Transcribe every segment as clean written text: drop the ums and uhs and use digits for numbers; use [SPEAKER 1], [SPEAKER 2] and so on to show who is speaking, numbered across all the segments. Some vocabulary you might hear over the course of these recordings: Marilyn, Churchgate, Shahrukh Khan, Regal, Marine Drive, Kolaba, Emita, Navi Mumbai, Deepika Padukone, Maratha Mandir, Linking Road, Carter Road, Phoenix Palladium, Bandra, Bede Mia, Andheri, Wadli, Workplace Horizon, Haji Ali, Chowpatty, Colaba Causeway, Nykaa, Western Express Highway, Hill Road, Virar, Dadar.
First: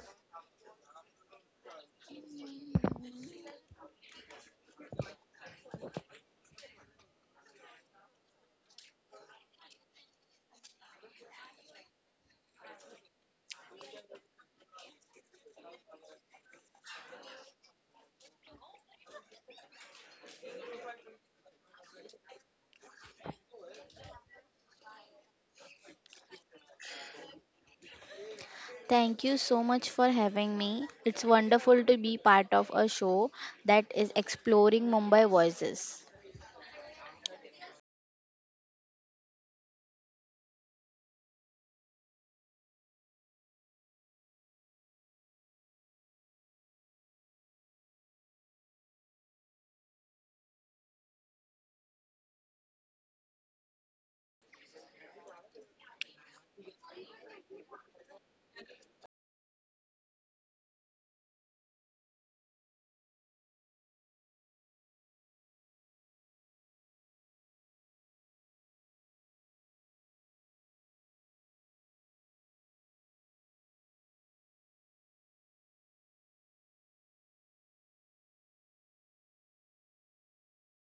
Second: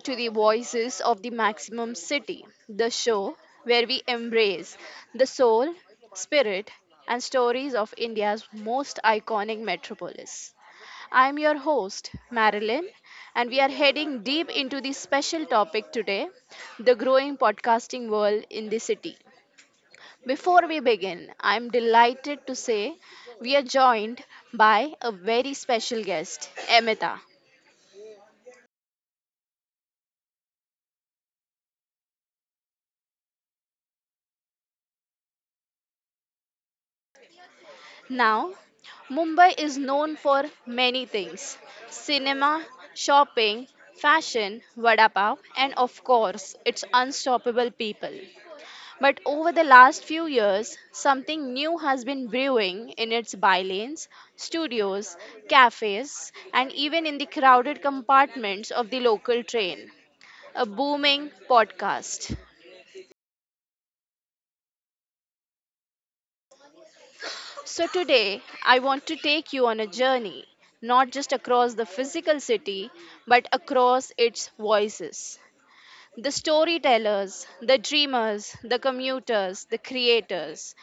[SPEAKER 1] to the Voices of the Maximum City, the show where we embrace the soul, spirit, and stories of India's most iconic metropolis. I'm your host, Marilyn, and we are heading deep into the special topic today, the growing podcasting world in the city. Before we begin, I'm delighted to say we are joined by a very special guest, Emita.
[SPEAKER 2] Thank you so much for having me. It's wonderful to be part of a show that is exploring Mumbai voices.
[SPEAKER 1] Now, Mumbai is known for many things: cinema, shopping, fashion, vada pav, and of course, its unstoppable people. But over the last few years, something new has been brewing in its bylanes, studios, cafes, and even in the crowded compartments of the local train, a booming podcast. So, today I want to take you on a journey, not just across the physical city, but across its voices. The storytellers, the dreamers, the commuters, the creators,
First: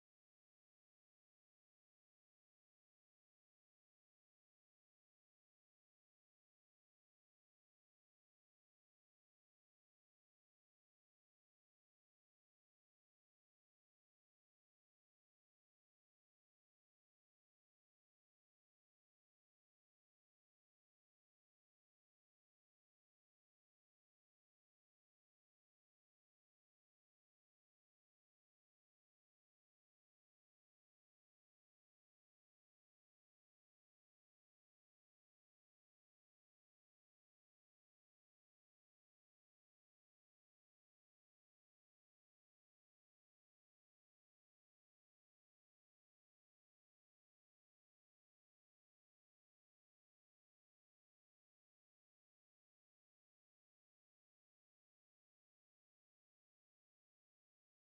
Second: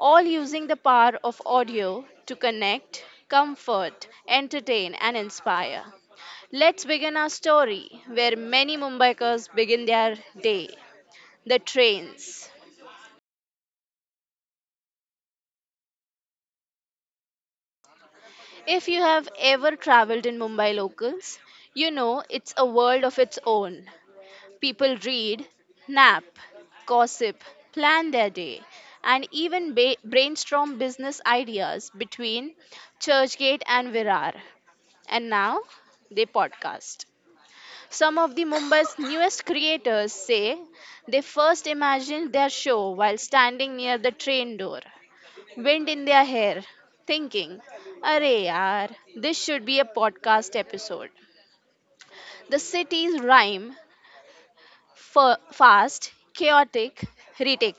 [SPEAKER 1] all using the power of audio to connect, comfort, entertain, and inspire. Let's begin our story where many Mumbaikars begin their day, the trains. If you have ever traveled in Mumbai locals, you know it's a world of its own. People read, nap, gossip, plan their day, and even brainstorm business ideas between Churchgate and Virar. And now they podcast. Some of the Mumbai's newest creators say they first imagined their show while standing near the train door, wind in their hair, thinking, Arey yaar, this should be a podcast episode. The cities rhyme fa- fast, chaotic, retic.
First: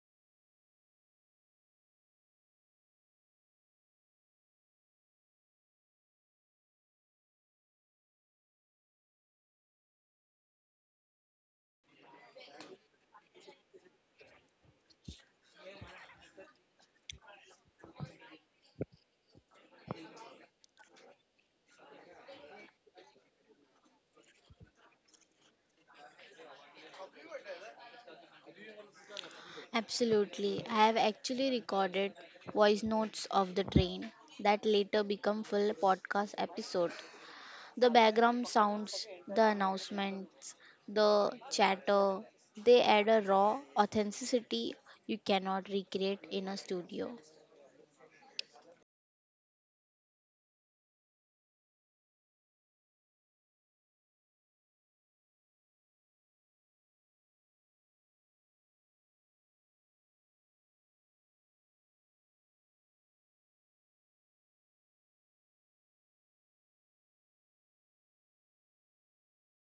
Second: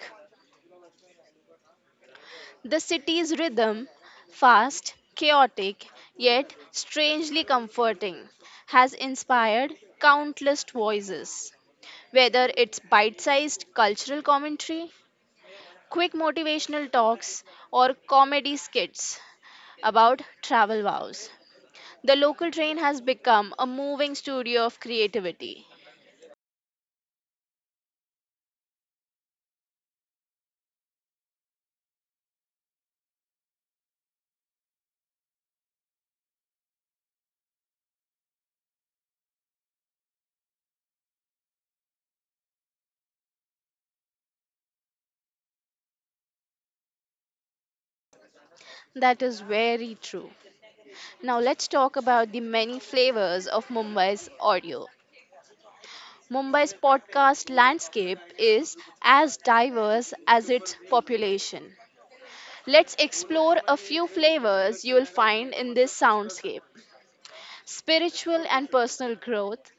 [SPEAKER 1] The city's rhythm, fast, chaotic, yet strangely comforting, has inspired countless voices. Whether it's bite sized cultural commentary, quick motivational talks, or comedy skits about travel vows, the local train has become a moving studio of creativity.
[SPEAKER 2] Absolutely. I have actually recorded voice notes of the train that later become full podcast episode. The background sounds, the announcements, the chatter, they add a raw authenticity you cannot recreate in a studio.
[SPEAKER 1] That is very true. Now let's talk about the many flavors of Mumbai's audio. Mumbai's podcast landscape is as diverse as its population. Let's explore a few flavors you will find in this soundscape: spiritual and personal growth,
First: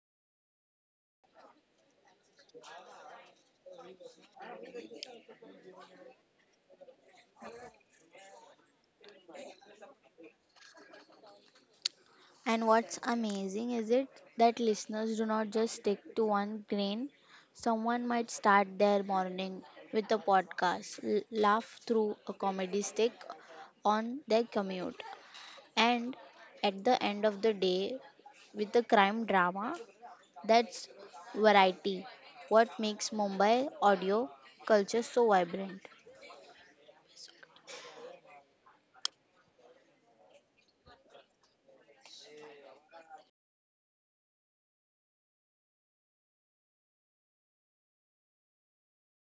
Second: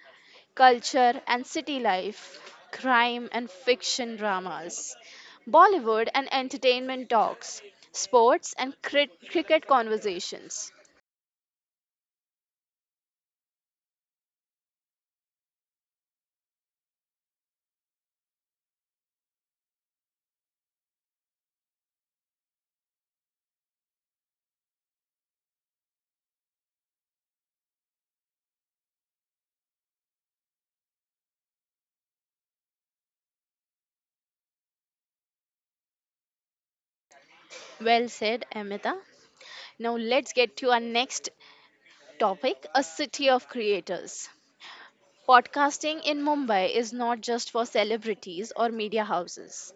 [SPEAKER 1] culture and city life, crime and fiction dramas, Bollywood and entertainment talks, sports and cricket conversations.
[SPEAKER 2] And what's amazing is it that listeners do not just stick to one grain. Someone might start their morning with a podcast, laugh through a comedy stick on their commute, and at the end of the day with a crime drama. That's variety. What makes Mumbai audio culture so vibrant?
[SPEAKER 1] Well said, Amita. Now let's get to our next topic, a city of creators. Podcasting in Mumbai is not just for celebrities or media houses.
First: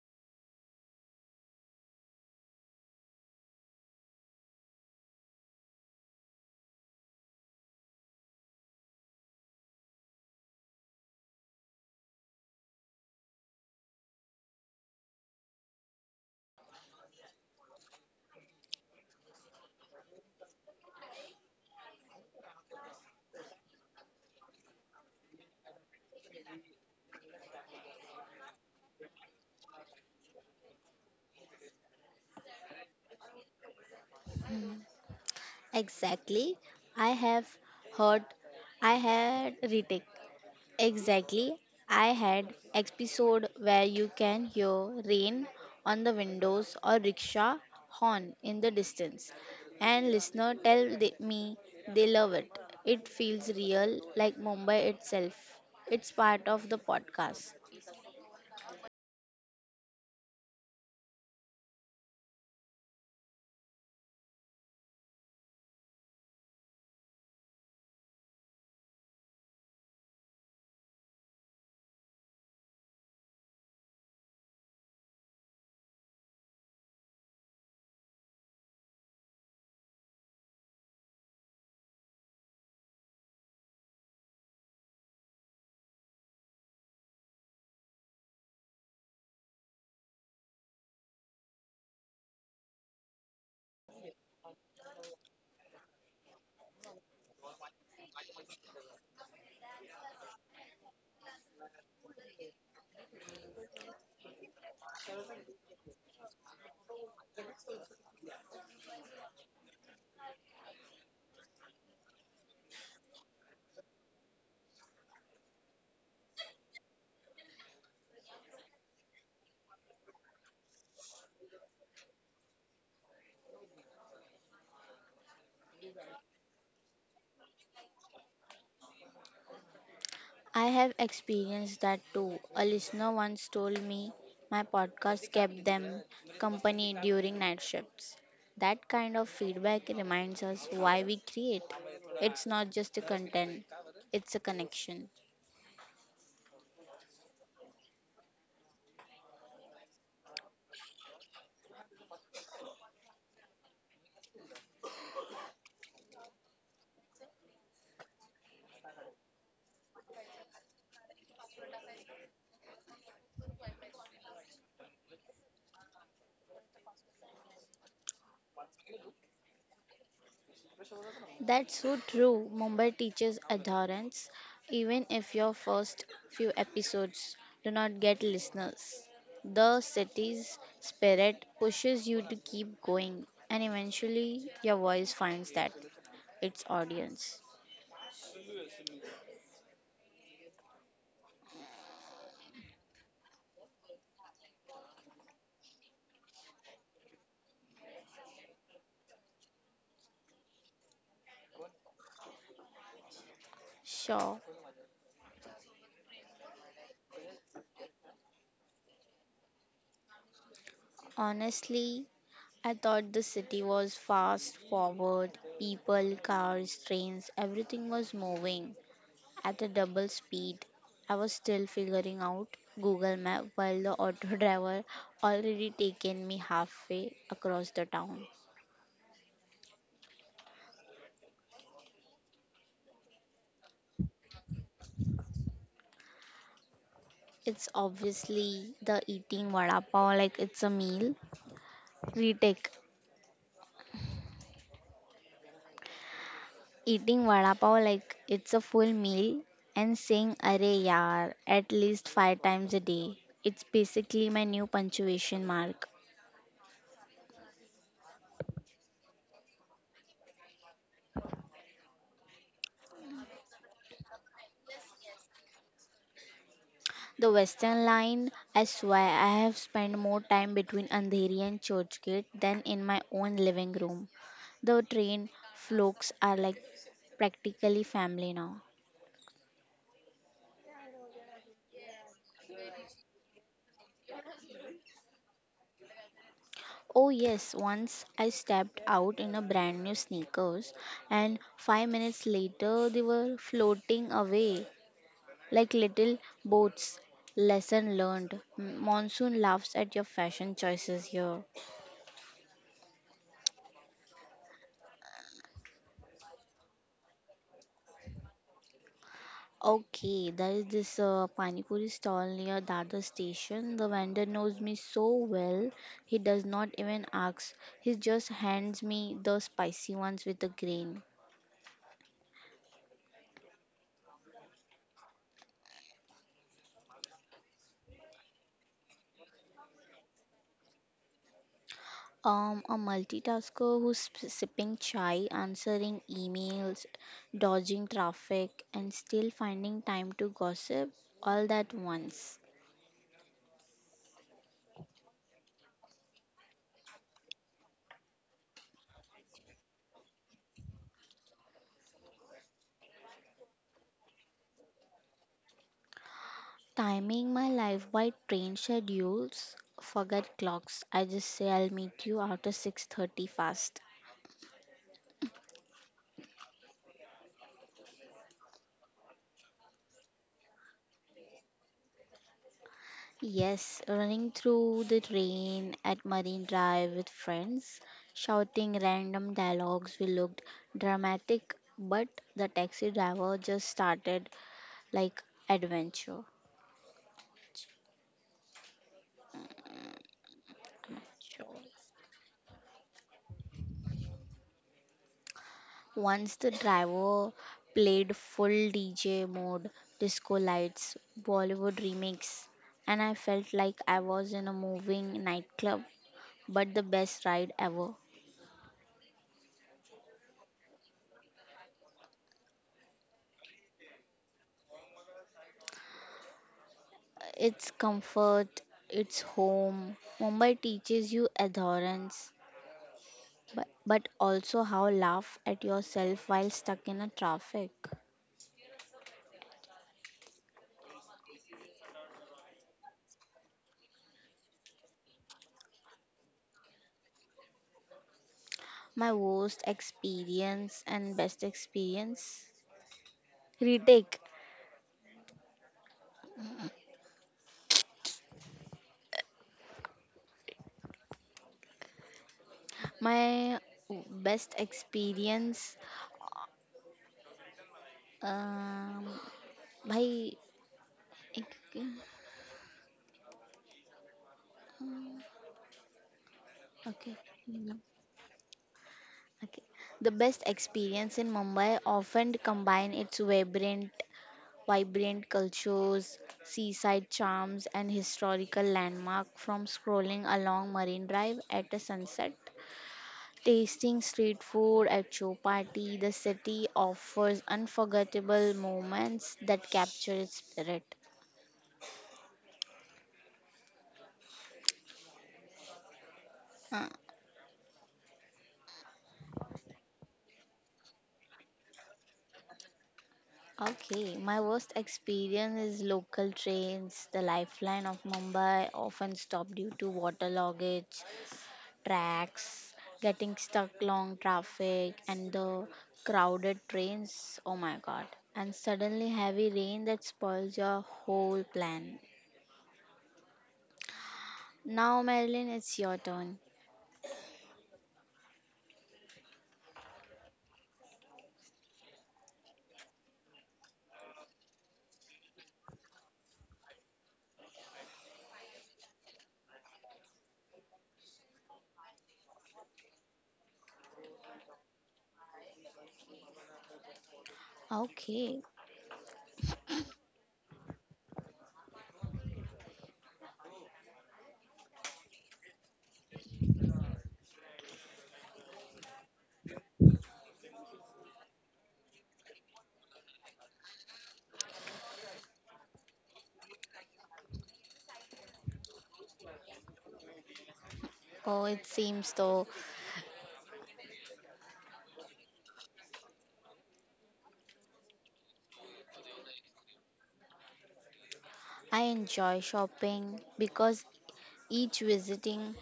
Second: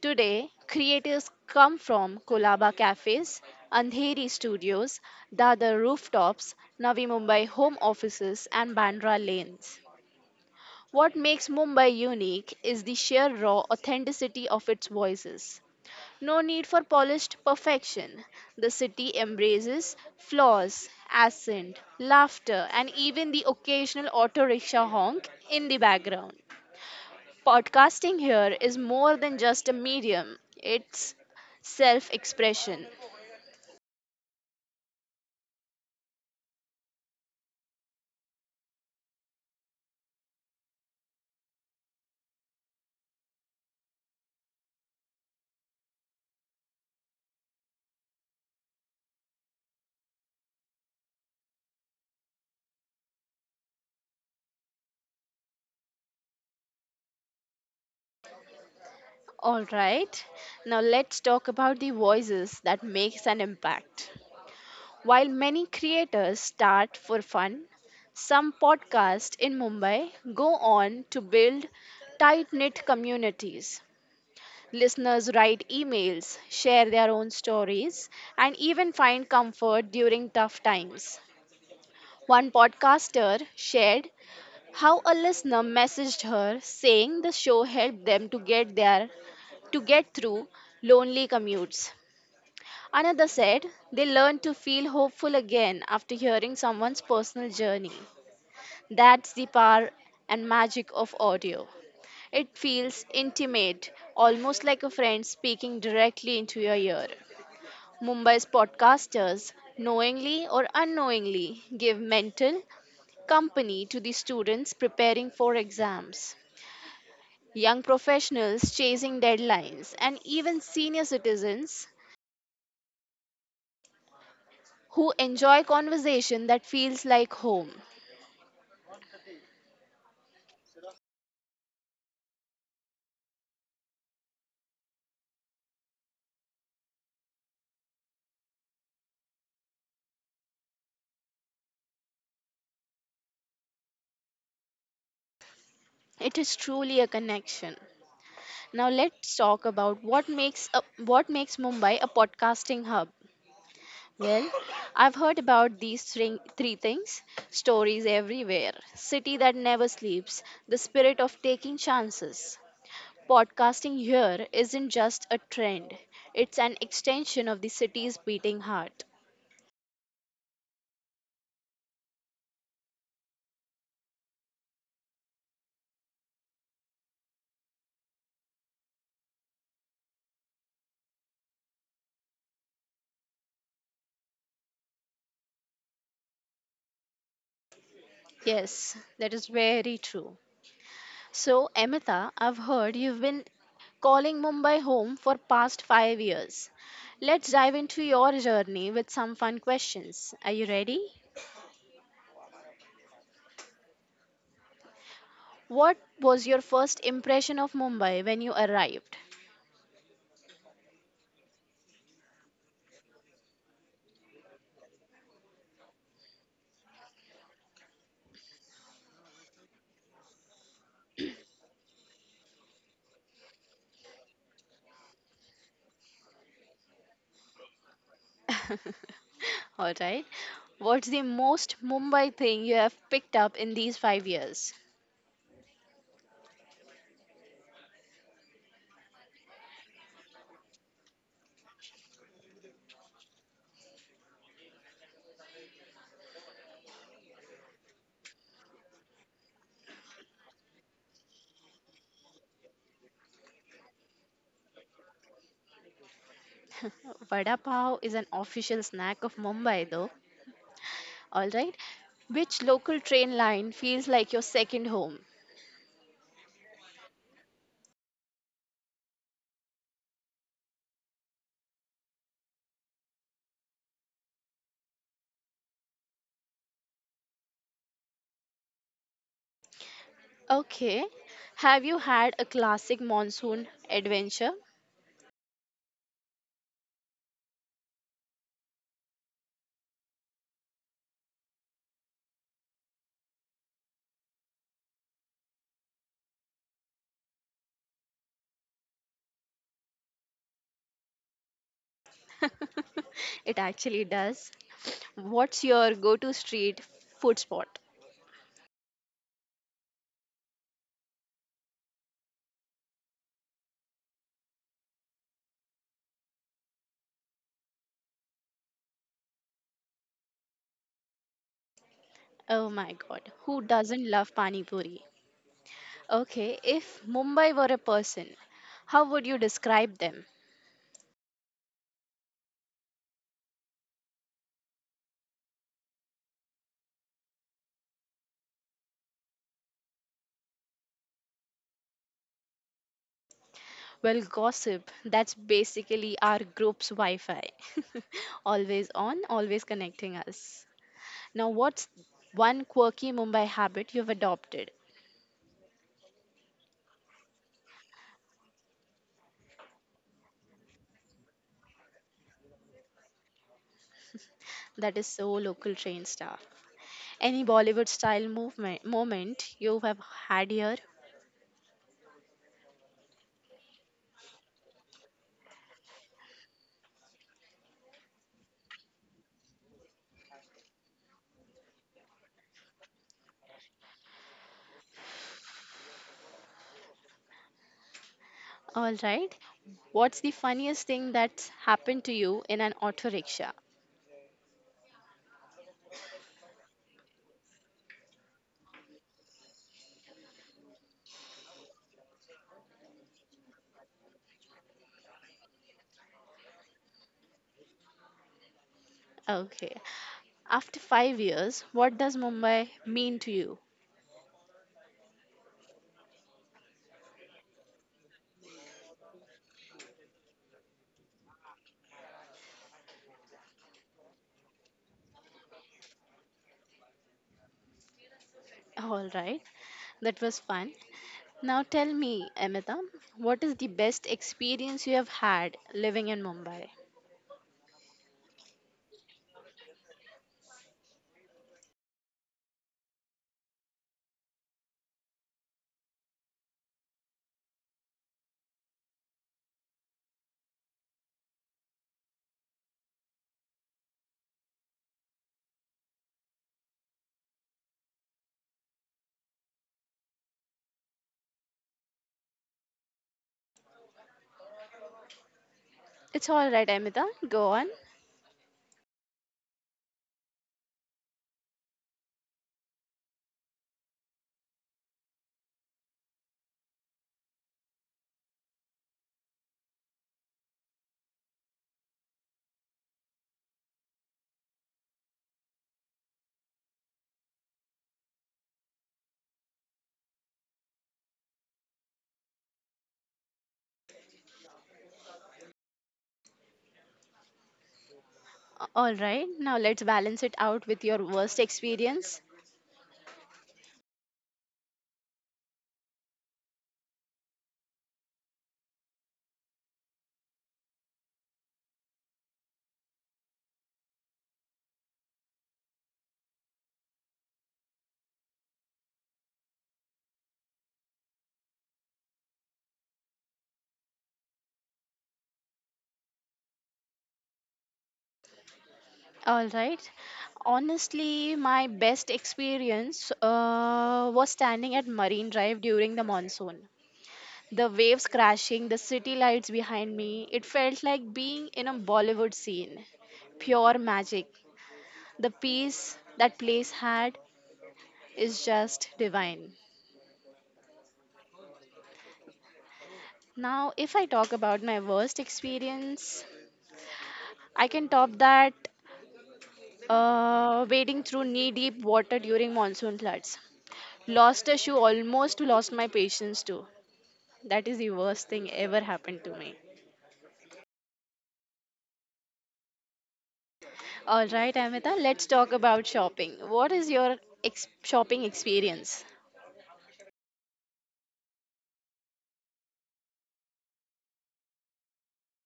[SPEAKER 1] Today, creators come from Kolaba cafes, Andheri studios, Dadar rooftops, Navi Mumbai home offices, and Bandra lanes. What makes Mumbai unique is the sheer raw authenticity of its voices. No need for polished perfection. The city embraces flaws, accent, laughter, and even the occasional auto rickshaw honk in the background. Podcasting here is more than just a medium, it's self expression.
[SPEAKER 2] Exactly. I have heard I had retake Exactly. I had episode where you can hear rain on the windows or rickshaw horn in the distance and listener tell me they love it. It feels real like Mumbai itself. It's part of the podcast.
[SPEAKER 1] All right, now let's talk about the voices that makes an impact. While many creators start for fun, some podcasts in Mumbai go on to build tight knit communities. Listeners write emails, share their own stories, and even find comfort during tough times. One podcaster shared how a listener messaged her saying the show helped them to get through lonely commutes. Another said they learned to feel hopeful again after hearing someone's personal journey. That's the power and magic of audio. It feels intimate, almost like a friend speaking directly into your ear. Mumbai's podcasters, knowingly or unknowingly, give mental company to the students preparing for exams, young professionals chasing deadlines, and even senior citizens who enjoy conversation that feels like home.
[SPEAKER 2] I have experienced that too. A listener once told me my podcast kept them company during night shifts. That kind of feedback reminds us why we create. It's not just a content, it's a connection.
[SPEAKER 1] It is truly a connection. Now let's talk about what makes Mumbai a podcasting hub. Well, I've heard about these three things: stories everywhere, city that never sleeps, the spirit of taking chances. Podcasting here isn't just a trend; it's an extension of the city's beating heart.
[SPEAKER 2] That's so true. Mumbai teaches adherence. Even if your first few episodes do not get listeners, the city's spirit pushes you to keep going, and eventually your voice finds that its audience.
[SPEAKER 1] Yes, that is very true. So, Amita, I've heard you've been calling Mumbai home for past 5 years. Let's dive into your journey with some fun questions. Are you ready?
[SPEAKER 2] Sure.
[SPEAKER 1] What was your first impression of Mumbai when you arrived?
[SPEAKER 2] Honestly, I thought the city was fast forward. People, cars, trains, everything was moving at a double speed. I was still figuring out Google Map while the auto driver already taken me halfway across the town.
[SPEAKER 1] All right. What's the most Mumbai thing you have picked up in these 5 years?
[SPEAKER 2] It's obviously the eating vada pav like it's a meal. Retake. Eating vada pav like it's a full meal and saying "Arey yaar" at least five times a day. It's basically my new punctuation mark.
[SPEAKER 1] Vada pav is an official snack of Mumbai though. All right. Which local train line feels like your second home?
[SPEAKER 2] The Western line, I swear, I have spent more time between Andheri and Churchgate than in my own living room. The train folks are like practically family now.
[SPEAKER 1] Okay. Have you had a classic monsoon adventure?
[SPEAKER 2] Oh, yes, once I stepped out in a brand new sneakers, and 5 minutes later they were floating away, like little boats. Lesson learned. Monsoon laughs at your fashion choices here.
[SPEAKER 1] It actually does. What's your go-to street food spot?
[SPEAKER 2] Okay, there is this pani puri stall near Dadar station. The vendor knows me so well, he does not even ask. He just hands me the spicy ones with the grain.
[SPEAKER 1] Oh my God, who doesn't love pani puri? Okay, if Mumbai were a person, how would you describe them?
[SPEAKER 2] A multitasker who's sipping chai, answering emails, dodging traffic, and still finding time to gossip all that once.
[SPEAKER 1] Well, gossip, that's basically our group's Wi-Fi. Always on, always connecting us. Now, what's one quirky Mumbai habit you've adopted
[SPEAKER 2] Timing my life by train schedules, forget clocks. I just say I'll meet you after 6:30 fast.
[SPEAKER 1] that is so local train star? Any Bollywood style movement moment you have had here?
[SPEAKER 2] Yes, running through the rain at Marine Drive with friends, shouting random dialogues. We looked dramatic, but the taxi driver just started like adventure.
[SPEAKER 1] All right.
[SPEAKER 2] Mm,
[SPEAKER 1] What's the funniest thing
[SPEAKER 2] adventure.
[SPEAKER 1] that's happened to you in an auto rickshaw?
[SPEAKER 2] Once the driver played full DJ mode, disco lights, Bollywood remix, and I felt like I was in a moving nightclub, but the best ride ever.
[SPEAKER 1] Okay. After 5 years, what does Mumbai mean to you?
[SPEAKER 2] It's comfort, it's home. Mumbai teaches you adherence, but also how laugh at yourself while stuck in a traffic.
[SPEAKER 1] All right. That was fun. Now tell me, Amita, what is the best experience you have had living in Mumbai?
[SPEAKER 2] My worst experience and best experience retake My best experience. Um, Bhai, okay,
[SPEAKER 1] It's all right,
[SPEAKER 2] okay,
[SPEAKER 1] Amita.
[SPEAKER 2] मतलब,
[SPEAKER 1] Go on.
[SPEAKER 2] okay. The best experience in Mumbai often combine its vibrant cultures, seaside charms, and historical landmark. From scrolling along Marine Drive at a sunset, tasting street food at Chowpatty, the city offers unforgettable moments that capture its spirit.
[SPEAKER 1] All right. Now let's balance it out with your worst experience.
[SPEAKER 2] Okay, my worst experience is local trains. The lifeline of Mumbai often stopped due to water loggage, tracks, getting stuck long traffic, and the crowded trains. Oh my God. And suddenly heavy rain that spoils your whole plan. Now, Marilyn, it's your turn.
[SPEAKER 1] All right. Honestly, my best experience was standing at Marine Drive during the monsoon. The waves crashing, the city lights behind me, it felt like being in a Bollywood scene. Pure magic. The peace that place had
[SPEAKER 2] Okay.
[SPEAKER 1] is just divine. Now, if I talk about my worst experience, I can top that, wading through knee deep water during monsoon floods. Lost a shoe, almost lost my patience too. That is the worst thing ever happened to me.
[SPEAKER 2] Oh, it seems though.
[SPEAKER 1] All right, Amita, let's talk about shopping. What is your shopping experience?
[SPEAKER 2] I enjoy shopping because each visiting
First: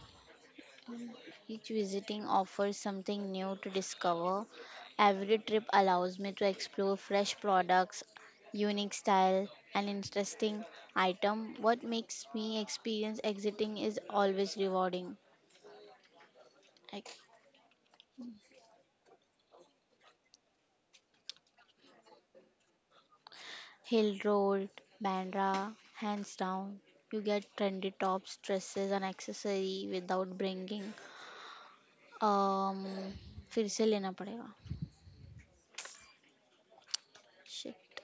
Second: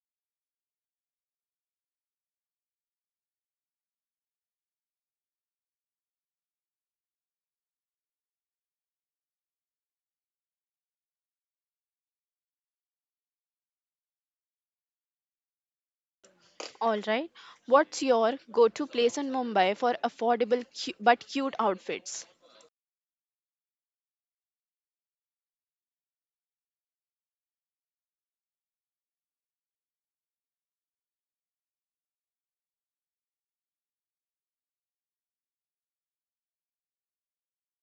[SPEAKER 2] each visiting offers something new to discover. Every trip allows me to explore fresh products, unique style, and interesting item. What makes me experience exiting is always rewarding. Like
[SPEAKER 1] All right, what's your go to place in Mumbai for affordable but cute outfits?
[SPEAKER 2] Hill Road, Bandra, hands down. You get trendy tops, dresses, and accessory without bringing um फिर से लेना पड़ेगा, shit,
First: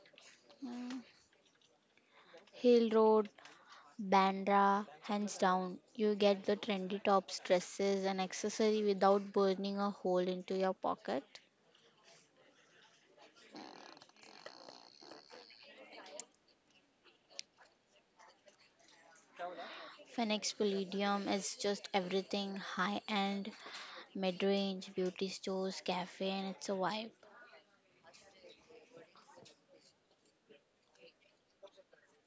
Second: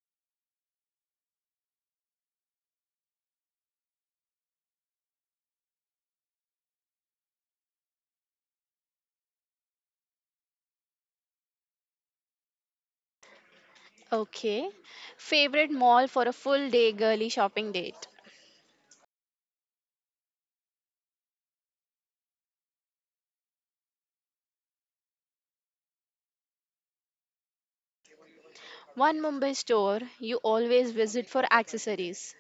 [SPEAKER 2] hill road, Bandra, hands down. You get the trendy tops, dresses, and accessory without burning a hole into your pocket.
[SPEAKER 1] Okay, favorite mall for a full day girly shopping date?
[SPEAKER 2] Phoenix Palladium is just everything high end, mid range, beauty stores, cafe, and it's a vibe.
[SPEAKER 1] One Mumbai store you always visit for accessories.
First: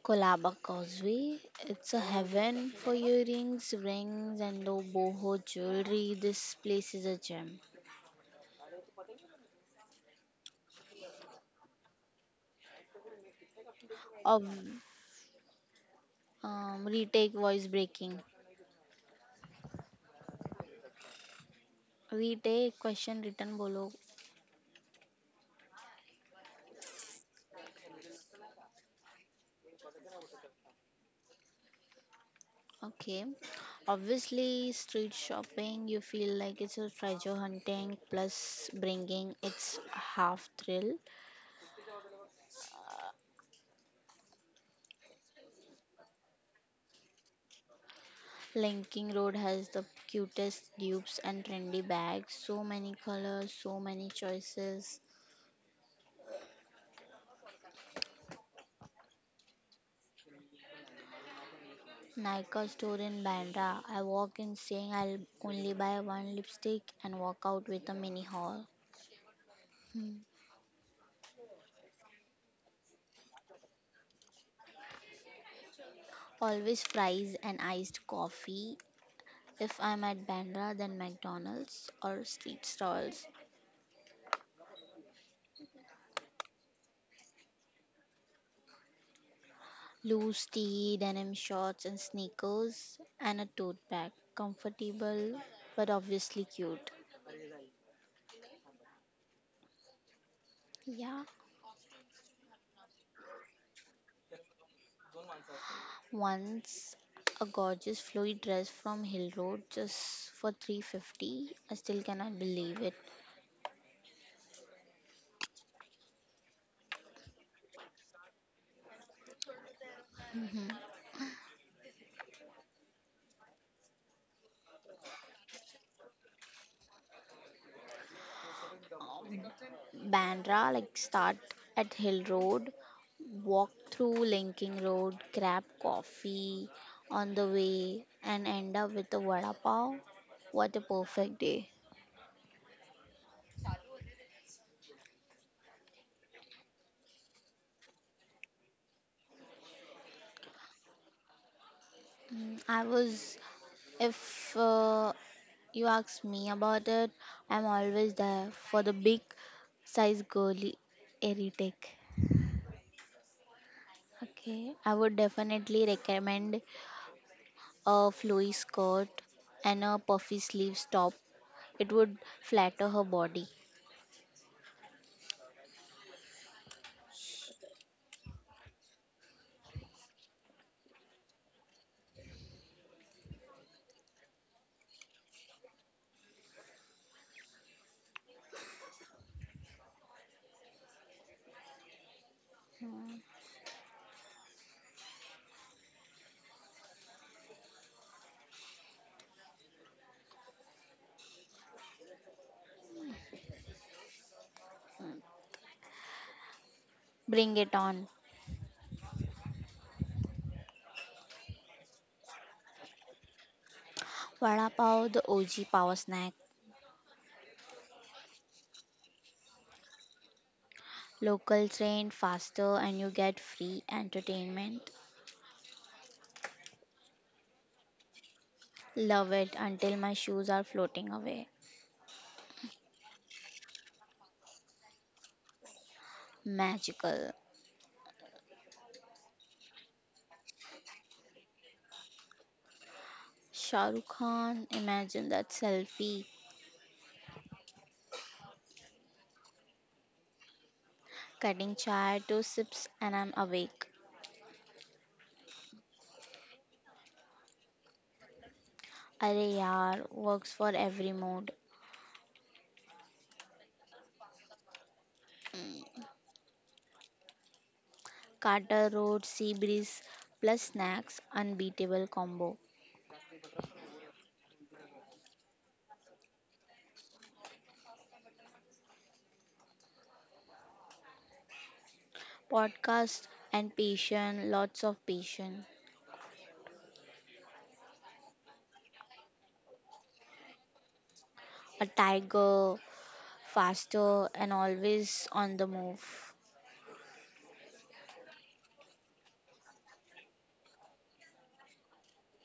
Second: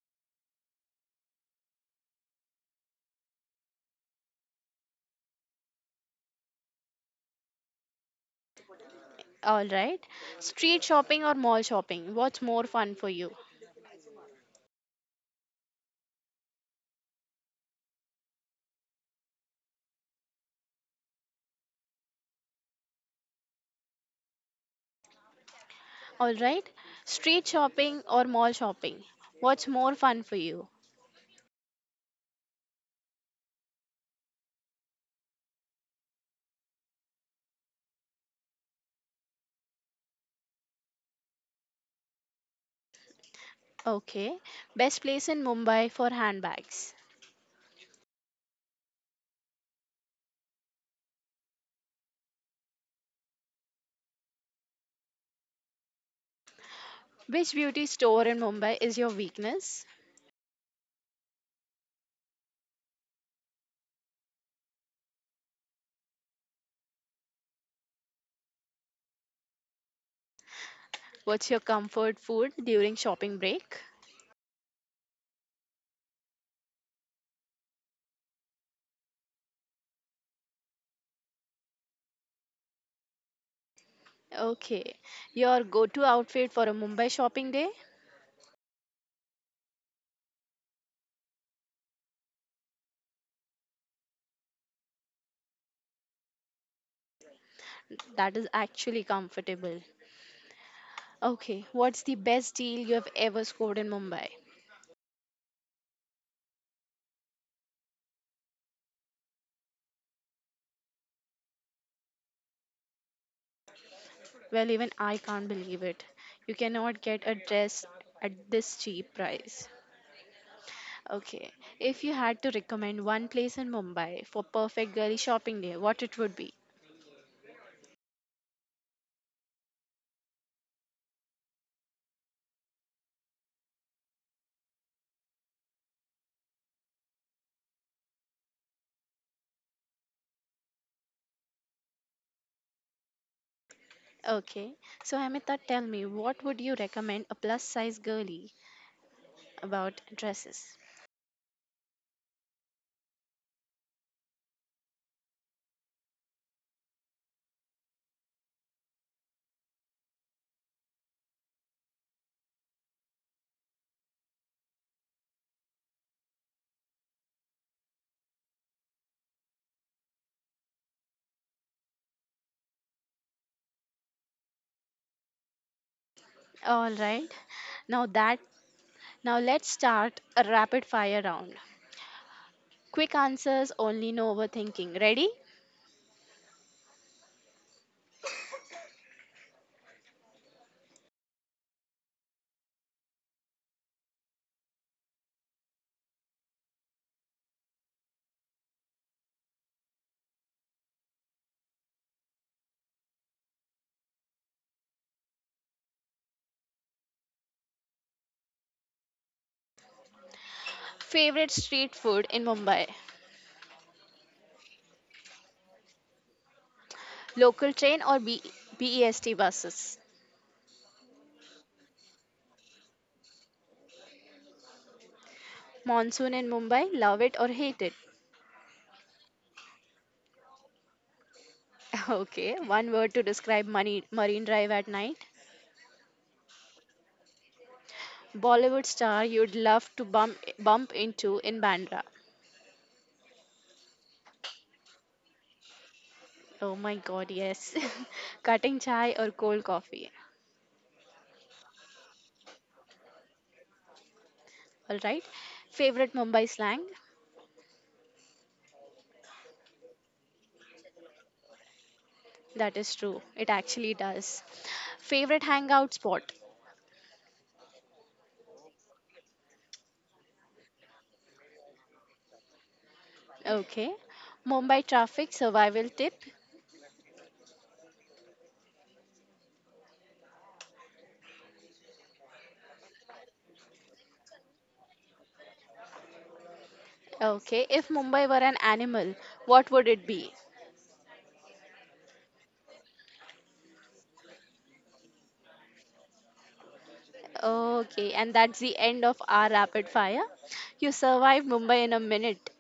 [SPEAKER 2] Colaba Causeway, it's a heaven for earrings, rings, and low boho jewelry. This place is a gem.
[SPEAKER 1] All right, street shopping or mall shopping? What's more fun for you?
[SPEAKER 2] Of retake voice breaking. Retake question written below.
[SPEAKER 1] All right. Street shopping or mall shopping? What's more fun for you?
[SPEAKER 2] Okay. Obviously, street shopping, you feel like it's a treasure hunting plus bringing its half thrill.
[SPEAKER 1] Okay. Best place in Mumbai for handbags.
[SPEAKER 2] Linking Road has the cutest dupes and trendy bags. So many colors, so many choices.
[SPEAKER 1] Which beauty store in Mumbai is your weakness?
[SPEAKER 2] Nykaa store in Bandra. I walk in saying I'll only buy one lipstick and walk out with a mini haul. Hmm.
[SPEAKER 1] What's your comfort food during shopping break?
[SPEAKER 2] Always fries and iced coffee. If I'm at Bandra, then McDonald's or street stalls.
[SPEAKER 1] Okay. Your go to outfit for a Mumbai shopping day?
[SPEAKER 2] Loose tee, denim shorts and sneakers, and a tote bag. Comfortable but obviously cute.
[SPEAKER 1] That is actually comfortable.
[SPEAKER 2] Yeah.
[SPEAKER 1] Okay. What's the best deal you have ever scored in Mumbai?
[SPEAKER 2] Once a gorgeous flowy dress from Hill Road just for 350. I still cannot believe it.
[SPEAKER 1] Well, even I can't believe it. You cannot get a dress at this cheap price. Okay. If you had to recommend one place in Mumbai for perfect girly shopping day, what it would be?
[SPEAKER 2] Bandra, like start at Hill Road, walk through Linking Road, grab coffee on the way and end up with a vada pav. What a perfect day.
[SPEAKER 1] Okay. So Amita, tell me, what would you recommend a plus size girly about dresses?
[SPEAKER 2] Mm, I was if You ask me about it, I'm always there for the big size goalie, Eritech. Okay, I would definitely recommend a flowy skirt and a puffy sleeves top. It would flatter her body.
[SPEAKER 1] All right. Now that now let's start a rapid fire round. Quick answers, only no overthinking. Ready?
[SPEAKER 2] Bring it on.
[SPEAKER 1] Favorite street food in Mumbai?
[SPEAKER 2] Vada Pav, the OG power snack.
[SPEAKER 1] Local train or BEST buses?
[SPEAKER 2] Local train faster and you get free entertainment.
[SPEAKER 1] Monsoon in Mumbai, love it or hate it?
[SPEAKER 2] Love it until my shoes are floating away.
[SPEAKER 1] Okay, one word to describe money, Marine Drive at night.
[SPEAKER 2] Magical.
[SPEAKER 1] Bollywood star you'd love to bump into in Bandra.
[SPEAKER 2] Shahrukh Khan, imagine that selfie.
[SPEAKER 1] Oh my God, yes. Cutting chai or cold coffee.
[SPEAKER 2] Cutting chai, two sips, and I'm awake.
[SPEAKER 1] All right. Favorite Mumbai slang?
[SPEAKER 2] Are yaar, works for every mood.
[SPEAKER 1] That is true. It actually does. Favorite hangout spot?
[SPEAKER 2] Carter Road, sea breeze, plus snacks, unbeatable combo.
[SPEAKER 1] Okay. Mumbai traffic survival tip?
[SPEAKER 2] Podcast and patient, lots of patient.
[SPEAKER 1] Okay. If Mumbai were an animal, what would it be?
[SPEAKER 2] A tiger, faster, and always on the move.
[SPEAKER 1] Okay, and that's the end of our rapid fire. You survived Mumbai in a minute.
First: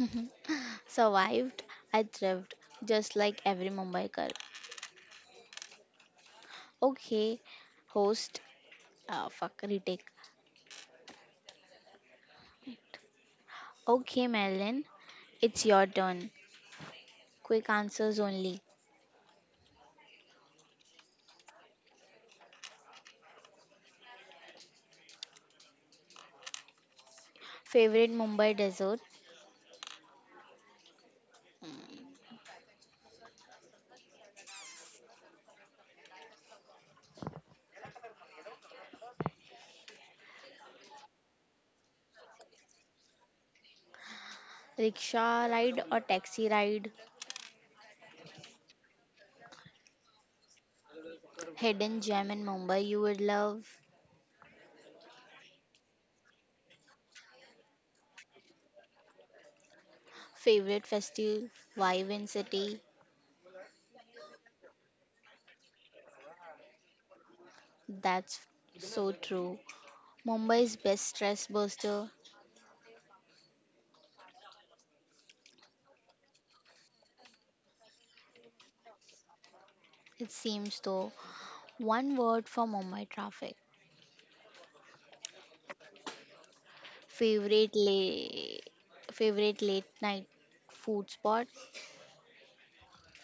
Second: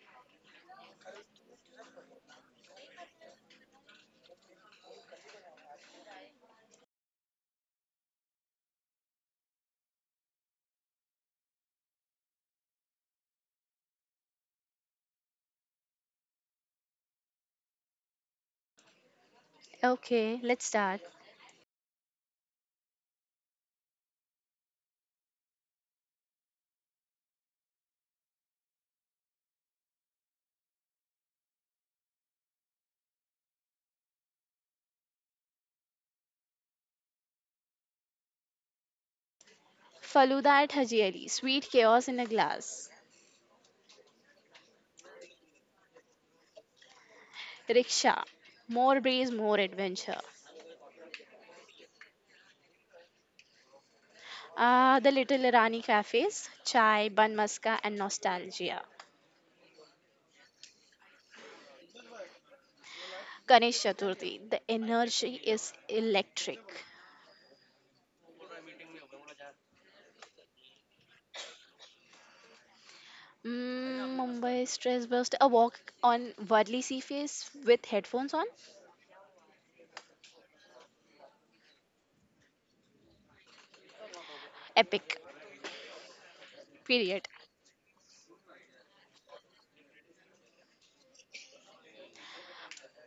[SPEAKER 2] Survived, I thrived, just like every Mumbai girl. Okay, host, fuck, retake. Okay, Marilyn, it's your turn. Quick answers only.
[SPEAKER 1] Okay, let's start.
[SPEAKER 2] Favorite Mumbai dessert?
[SPEAKER 1] Faluda at Haji Ali, sweet chaos in a glass.
[SPEAKER 2] Rickshaw ride or taxi ride?
[SPEAKER 1] Rickshaw, more breeze, more adventure.
[SPEAKER 2] Hidden gem in Mumbai you would love.
[SPEAKER 1] Ah, the Little Rani cafes, chai, bun maska, and nostalgia.
[SPEAKER 2] Favorite festival? Vibe in city?
[SPEAKER 1] Ganesh Chaturthi, the energy is electric.
[SPEAKER 2] That's so true. Mumbai's best stress buster.
[SPEAKER 1] Mumbai stress burst, a walk on Wadli sea face with headphones on,
[SPEAKER 2] It seems though. One word for Mumbai traffic.
[SPEAKER 1] epic. Period.
[SPEAKER 2] Favorite late Favorite late night food spot?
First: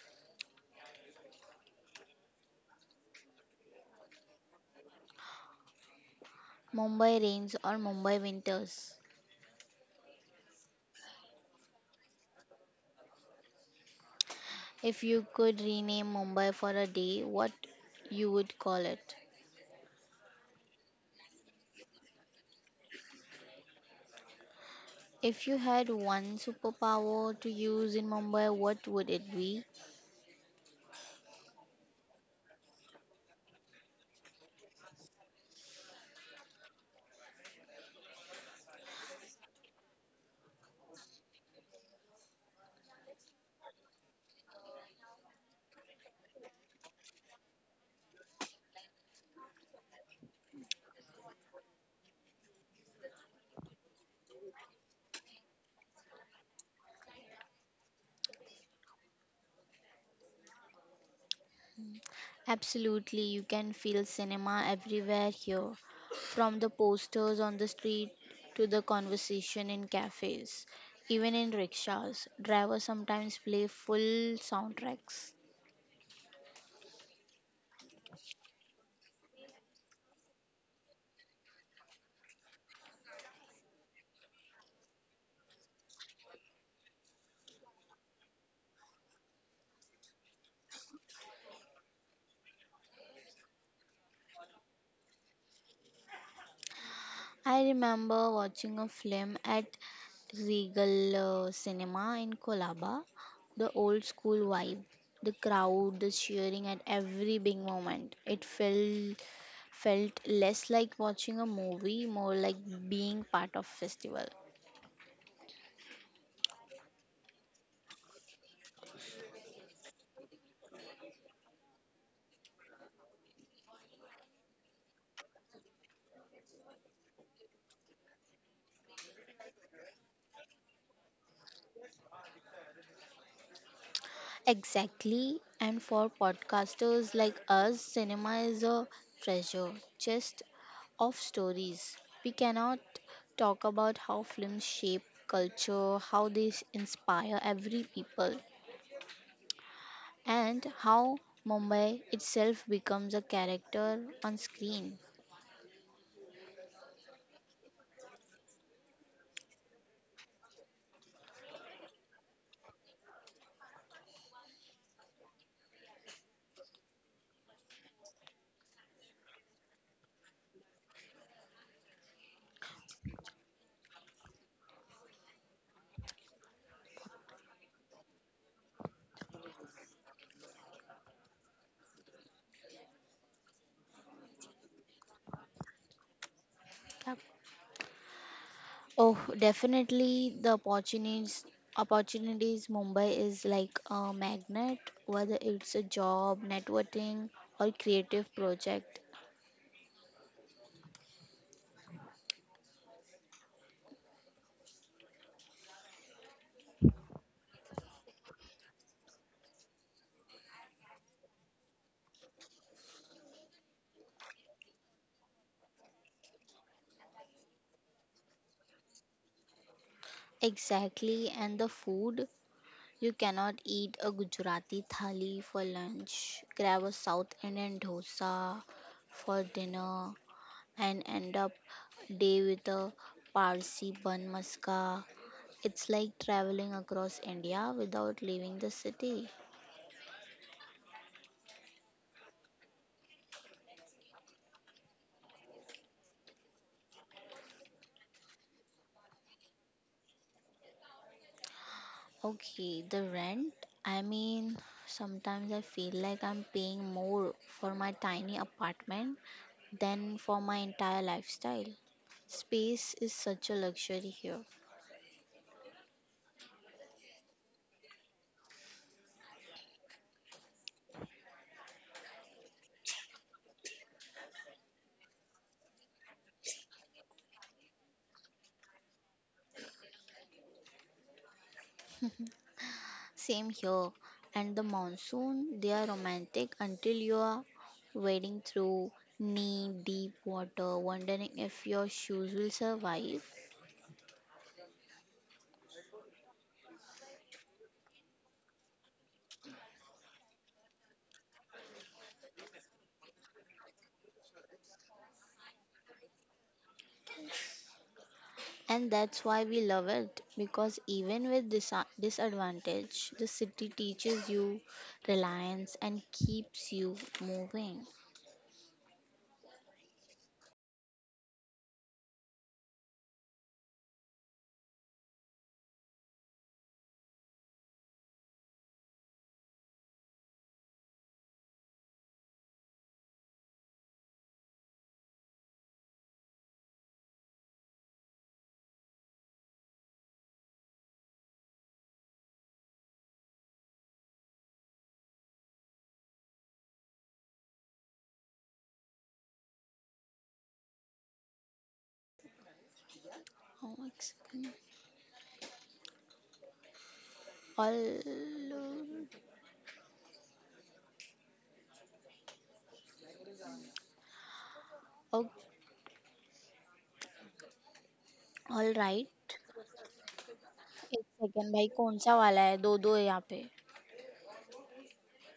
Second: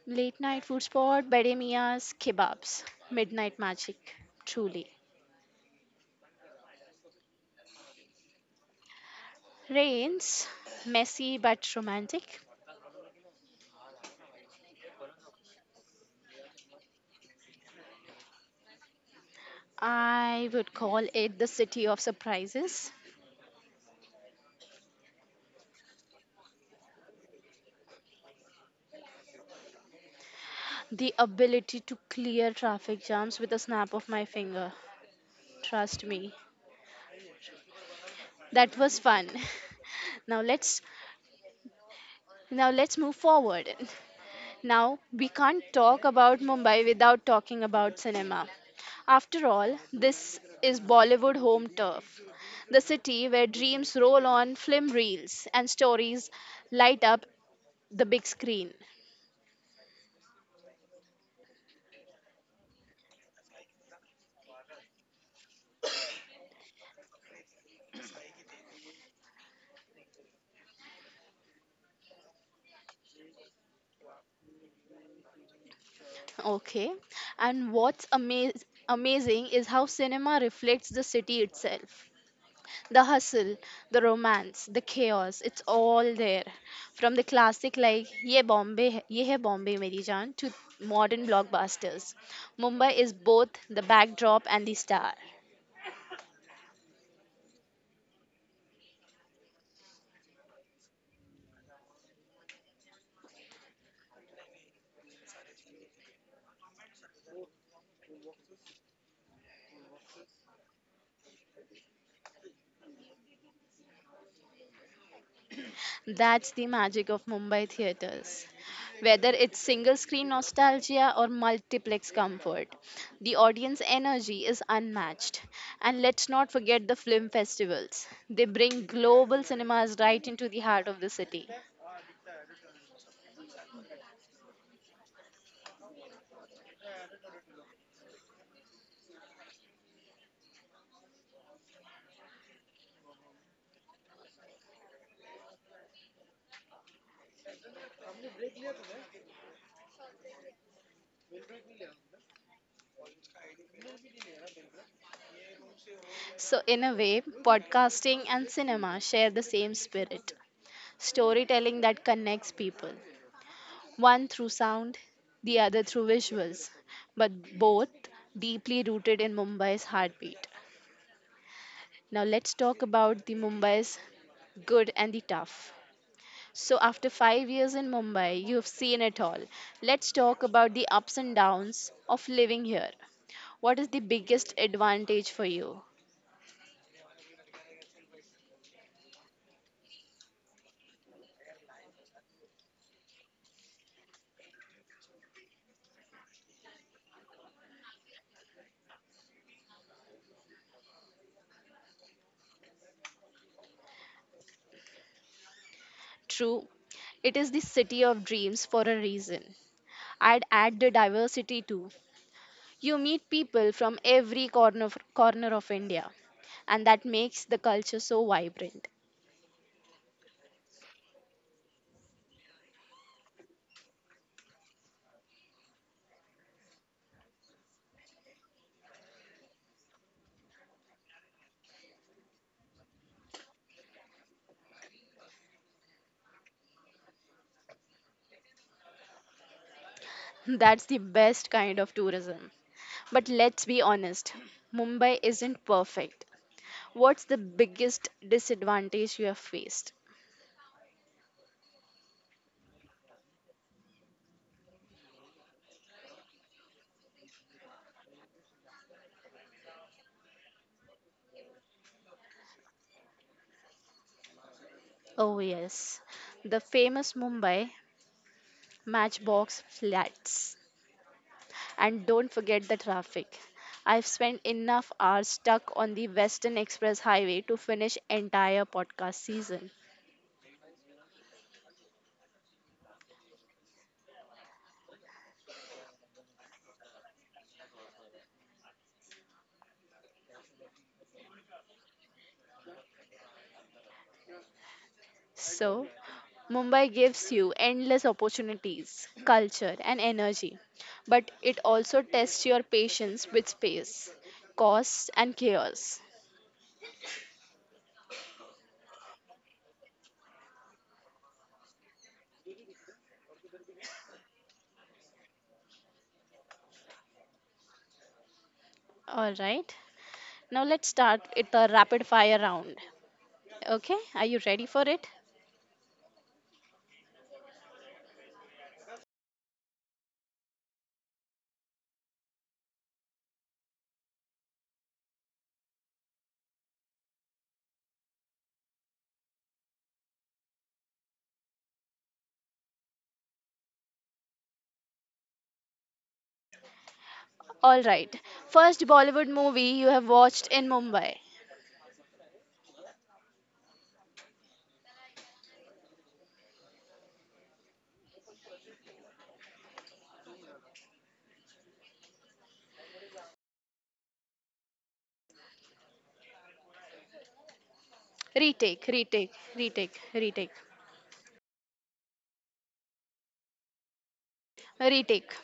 [SPEAKER 1] Late night food spot, Bede Mia's kebabs, midnight magic, truly.
[SPEAKER 2] Mumbai rains or Mumbai winters.
[SPEAKER 1] Rains, messy but romantic.
[SPEAKER 2] If you could rename Mumbai for a day, what you would call it?
[SPEAKER 1] I would call it the city of surprises.
[SPEAKER 2] If you had one superpower to use in Mumbai, what would it be?
[SPEAKER 1] The ability to clear traffic jams with a snap of my finger. Trust me, that was fun. now let's now let's move forward. Now we can't talk about Mumbai without talking about cinema. After all, this is Bollywood home turf, the city where dreams roll on film reels and stories light up the big screen.
[SPEAKER 2] Absolutely, you can feel cinema everywhere here, from the posters on the street to the conversation in cafes, even in rickshaws. Drivers sometimes play full soundtracks.
[SPEAKER 1] Okay. And what's amazing is how cinema reflects the city itself. The hustle, the romance, the chaos, it's all there. From the classic like Ye Bombay, Ye Hai Bombay Meri Jaan to modern blockbusters. Mumbai is both the backdrop and the star.
[SPEAKER 2] I remember watching a film at Regal Cinema in Kolaba. The old school vibe, the crowd, the cheering at every big moment. It felt less like watching a movie, more like being part of festival.
[SPEAKER 1] That's the magic of Mumbai theatres. Whether it's single screen nostalgia or multiplex comfort, the audience energy is unmatched. And let's not forget the film festivals. They bring global cinemas right into the heart of the city.
[SPEAKER 2] Exactly. And for podcasters like us, cinema is a treasure chest of stories. We cannot talk about how films shape culture, how they inspire every people, and how Mumbai itself becomes a character on screen.
[SPEAKER 1] So, in a way, podcasting and cinema share the same spirit: storytelling that connects people, one through sound, the other through visuals, but both deeply rooted in Mumbai's heartbeat. Now let's talk about the Mumbai's good and the tough. So after 5 years in Mumbai, you've seen it all. Let's talk about the ups and downs of living here. What is the biggest advantage for you?
[SPEAKER 2] Yep. Oh, definitely the opportunities. Mumbai is like a magnet, whether it's a job, networking, or creative project.
[SPEAKER 1] True, it is the city of dreams for a reason. I'd add the diversity too. You meet people from every corner of India, and that makes the culture so vibrant.
[SPEAKER 2] Exactly, and the food, you cannot eat a Gujarati thali for lunch, grab a South Indian dosa for dinner, and end up day with a Parsi bun maska. It's like traveling across India without leaving the city.
[SPEAKER 1] That's the best kind of tourism. But let's be honest, Mumbai isn't perfect. What's the biggest disadvantage you have faced?
[SPEAKER 2] Okay, the rent. I mean, sometimes I feel like I'm paying more for my tiny apartment than for my entire lifestyle. Space is such a luxury here.
[SPEAKER 1] Oh, yes, the famous Mumbai matchbox flats. And don't forget the traffic. I've spent enough hours stuck on the Western Express Highway to finish entire podcast season.
[SPEAKER 2] Same here. And the monsoon, they are romantic until you are wading through knee deep water, wondering if your shoes will survive.
[SPEAKER 1] So, Mumbai gives you endless opportunities, culture, and energy, but it also tests your patience with space, cost, and chaos.
[SPEAKER 2] And that's why we love it because even with this disadvantage, the city teaches you reliance and keeps you moving.
[SPEAKER 1] All right, now let's start with the rapid fire round. Okay, are you ready for it? All right, first Bollywood movie you have watched in Mumbai.
[SPEAKER 2] How much- All, o- All
[SPEAKER 1] Retake,
[SPEAKER 2] right.
[SPEAKER 1] retake, retake, retake,
[SPEAKER 2] एक second भाई, कौन सा वाला है? दो दो है यहाँ पे.
[SPEAKER 1] retake.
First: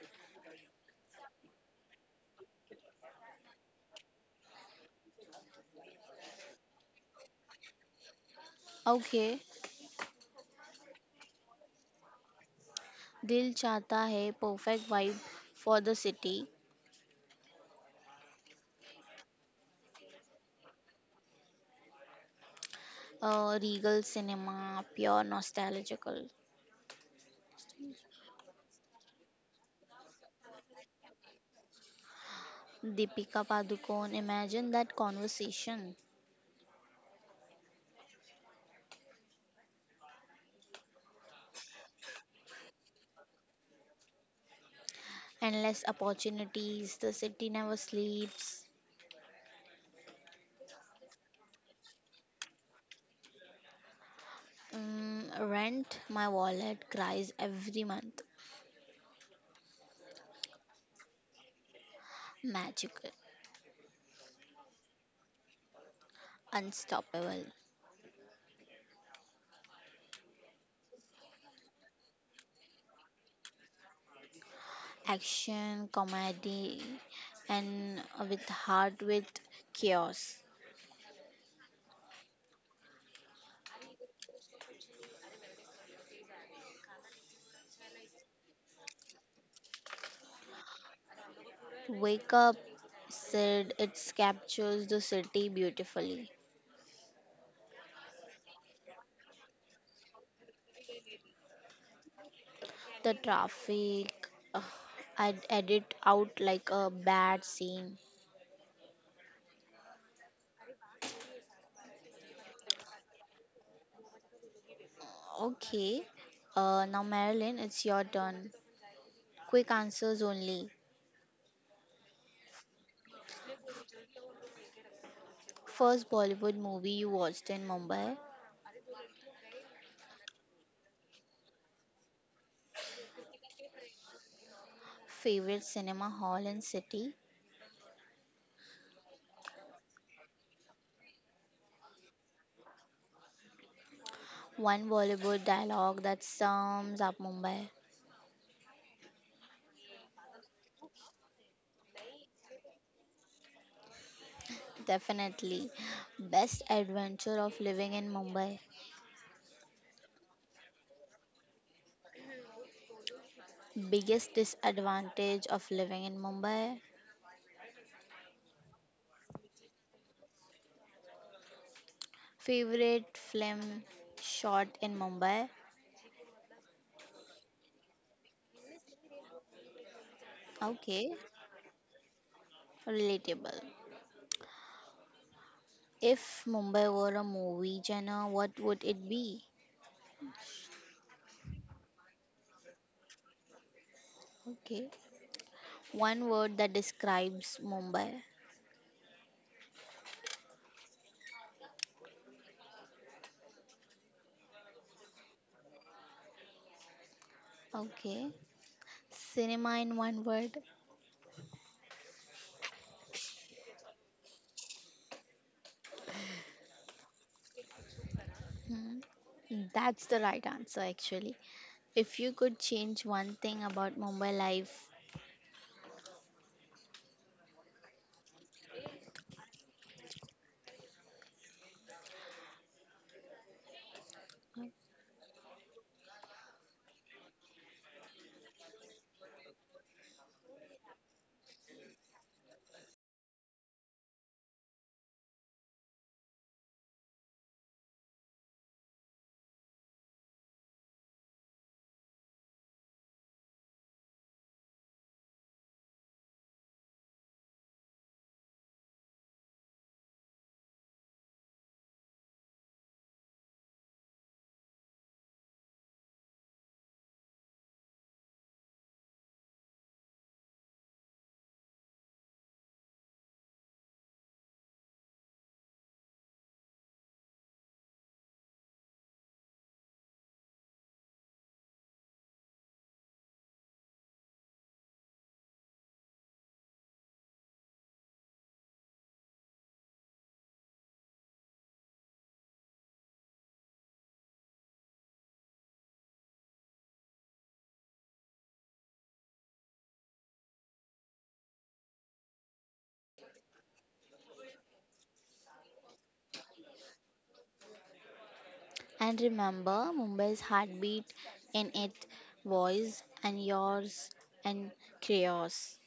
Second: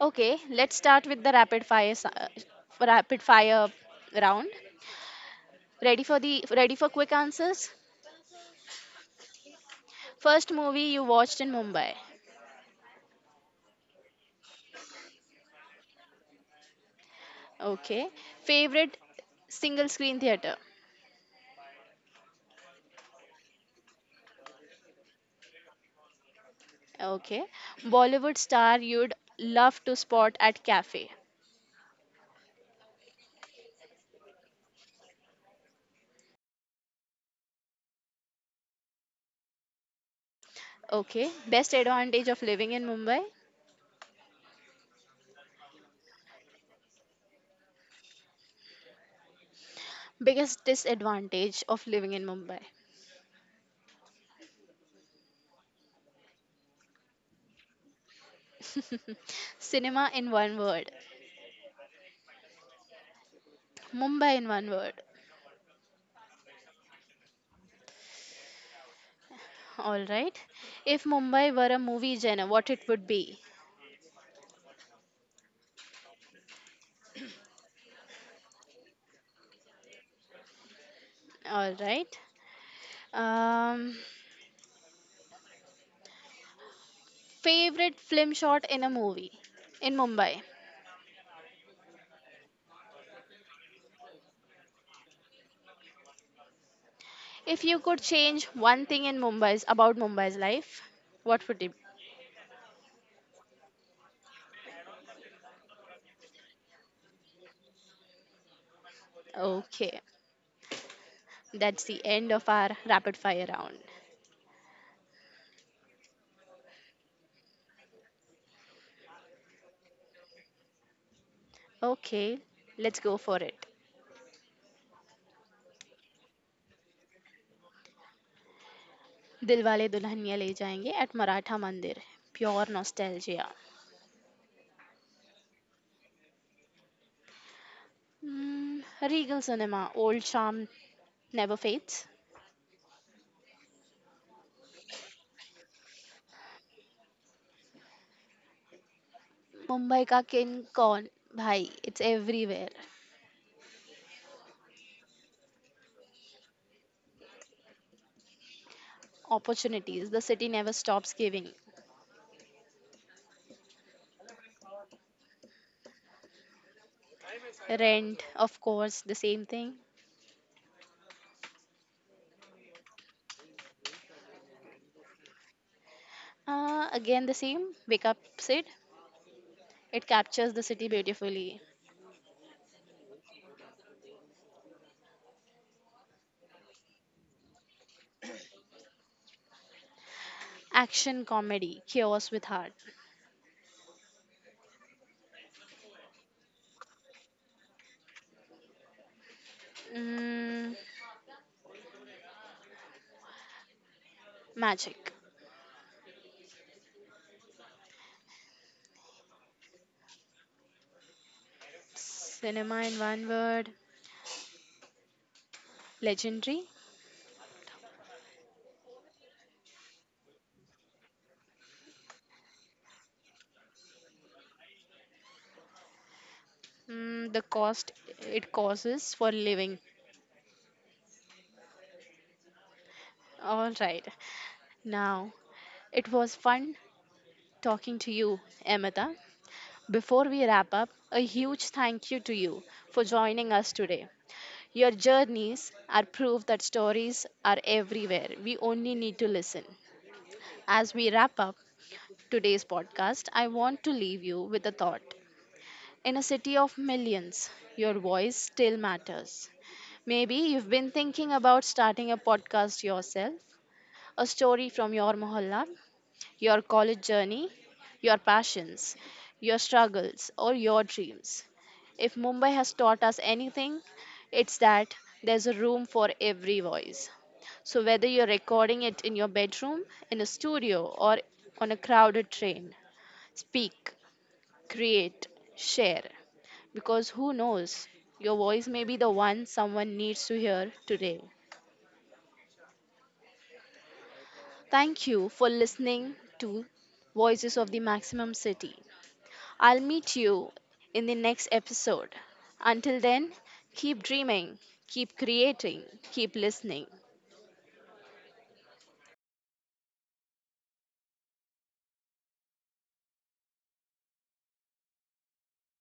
[SPEAKER 1] Okay, let's start with the rapid fire round. Ready for quick answers?
[SPEAKER 2] Okay.
[SPEAKER 1] First movie you watched in Mumbai.
[SPEAKER 2] Dil Chahta Hai, perfect vibe for the city.
[SPEAKER 1] Okay. Favorite single screen theater.
[SPEAKER 2] Regal Cinema, pure nostalgical.
[SPEAKER 1] Okay. Bollywood star you'd love to spot at cafe.
[SPEAKER 2] Deepika Padukone, imagine that conversation.
[SPEAKER 1] Okay. Best advantage of living in Mumbai.
[SPEAKER 2] Endless opportunities. The city never sleeps.
[SPEAKER 1] Biggest disadvantage of living in Mumbai.
[SPEAKER 2] Mm, rent, my wallet cries every month.
[SPEAKER 1] Cinema in one word.
[SPEAKER 2] Magical.
[SPEAKER 1] Mumbai in one word.
[SPEAKER 2] Unstoppable.
[SPEAKER 1] All right. If Mumbai were a movie genre, what it would be.
[SPEAKER 2] Action, comedy, and with heart with chaos.
[SPEAKER 1] All right. Um, favorite film shot in a movie in Mumbai.
[SPEAKER 2] Wake Up, said it captures the city beautifully.
[SPEAKER 1] If you could change one thing in Mumbai's about Mumbai's life, what would it
[SPEAKER 2] The traffic, ugh, I'd edit out like a bad scene.
[SPEAKER 1] be? Okay, that's the end of our rapid fire round.
[SPEAKER 2] Okay, now Marilyn, it's your turn. Quick answers only.
[SPEAKER 1] Okay, let's go for it.
[SPEAKER 2] First Bollywood movie you watched in Mumbai,
[SPEAKER 1] Dilwale Dulhania Le Jayenge at Maratha Mandir. Pure nostalgia.
[SPEAKER 2] favorite cinema hall and city,
[SPEAKER 1] Regal cinema, old charm never fades.
[SPEAKER 2] one Bollywood dialogue that sums up Mumbai.
[SPEAKER 1] Mumbai ka king con, bhai, it's everywhere.
[SPEAKER 2] Definitely. Best adventure of living in Mumbai,
[SPEAKER 1] Opportunities, the city never stops giving.
[SPEAKER 2] biggest disadvantage of living in Mumbai,
[SPEAKER 1] Rent, of course, the same thing.
[SPEAKER 2] favorite film shot in Mumbai.
[SPEAKER 1] Again the same. Wake up, Sid. It captures the city
[SPEAKER 2] Okay,
[SPEAKER 1] beautifully.
[SPEAKER 2] relatable. If Mumbai were a movie genre, what would it be?
[SPEAKER 1] Action comedy, chaos with heart.
[SPEAKER 2] Okay. One word that describes Mumbai.
[SPEAKER 1] Mm, Magic.
[SPEAKER 2] Okay. Cinema in one word.
[SPEAKER 1] Cinema in one word, legendary.
[SPEAKER 2] Hmm. That's the right answer, actually. If you could change one thing about Mumbai life,
[SPEAKER 1] The cost it causes for living. All right. Now, it was fun talking to you, Amita. Before we wrap up, a huge thank you to you for joining us today. Your journeys are proof that stories are everywhere. We only need to listen. As we wrap up, today's podcast, I want to leave you with a thought. In a city of millions, your voice still matters. Maybe you've been thinking about starting a podcast yourself, a story from your mohalla, your college journey, your passions, your struggles, or your dreams. If Mumbai has taught us anything, it's that there's a room for every voice. So, whether you're recording it in your bedroom, in a studio, or on a crowded train, speak, create, share. Because who knows, your voice may be the one someone needs to hear today. Thank you for listening to Voices of the Maximum City. I'll meet you in the next episode. Until then, keep dreaming, keep creating, keep listening.
[SPEAKER 2] and remember Mumbai's heartbeat in its voice and yours and chaos.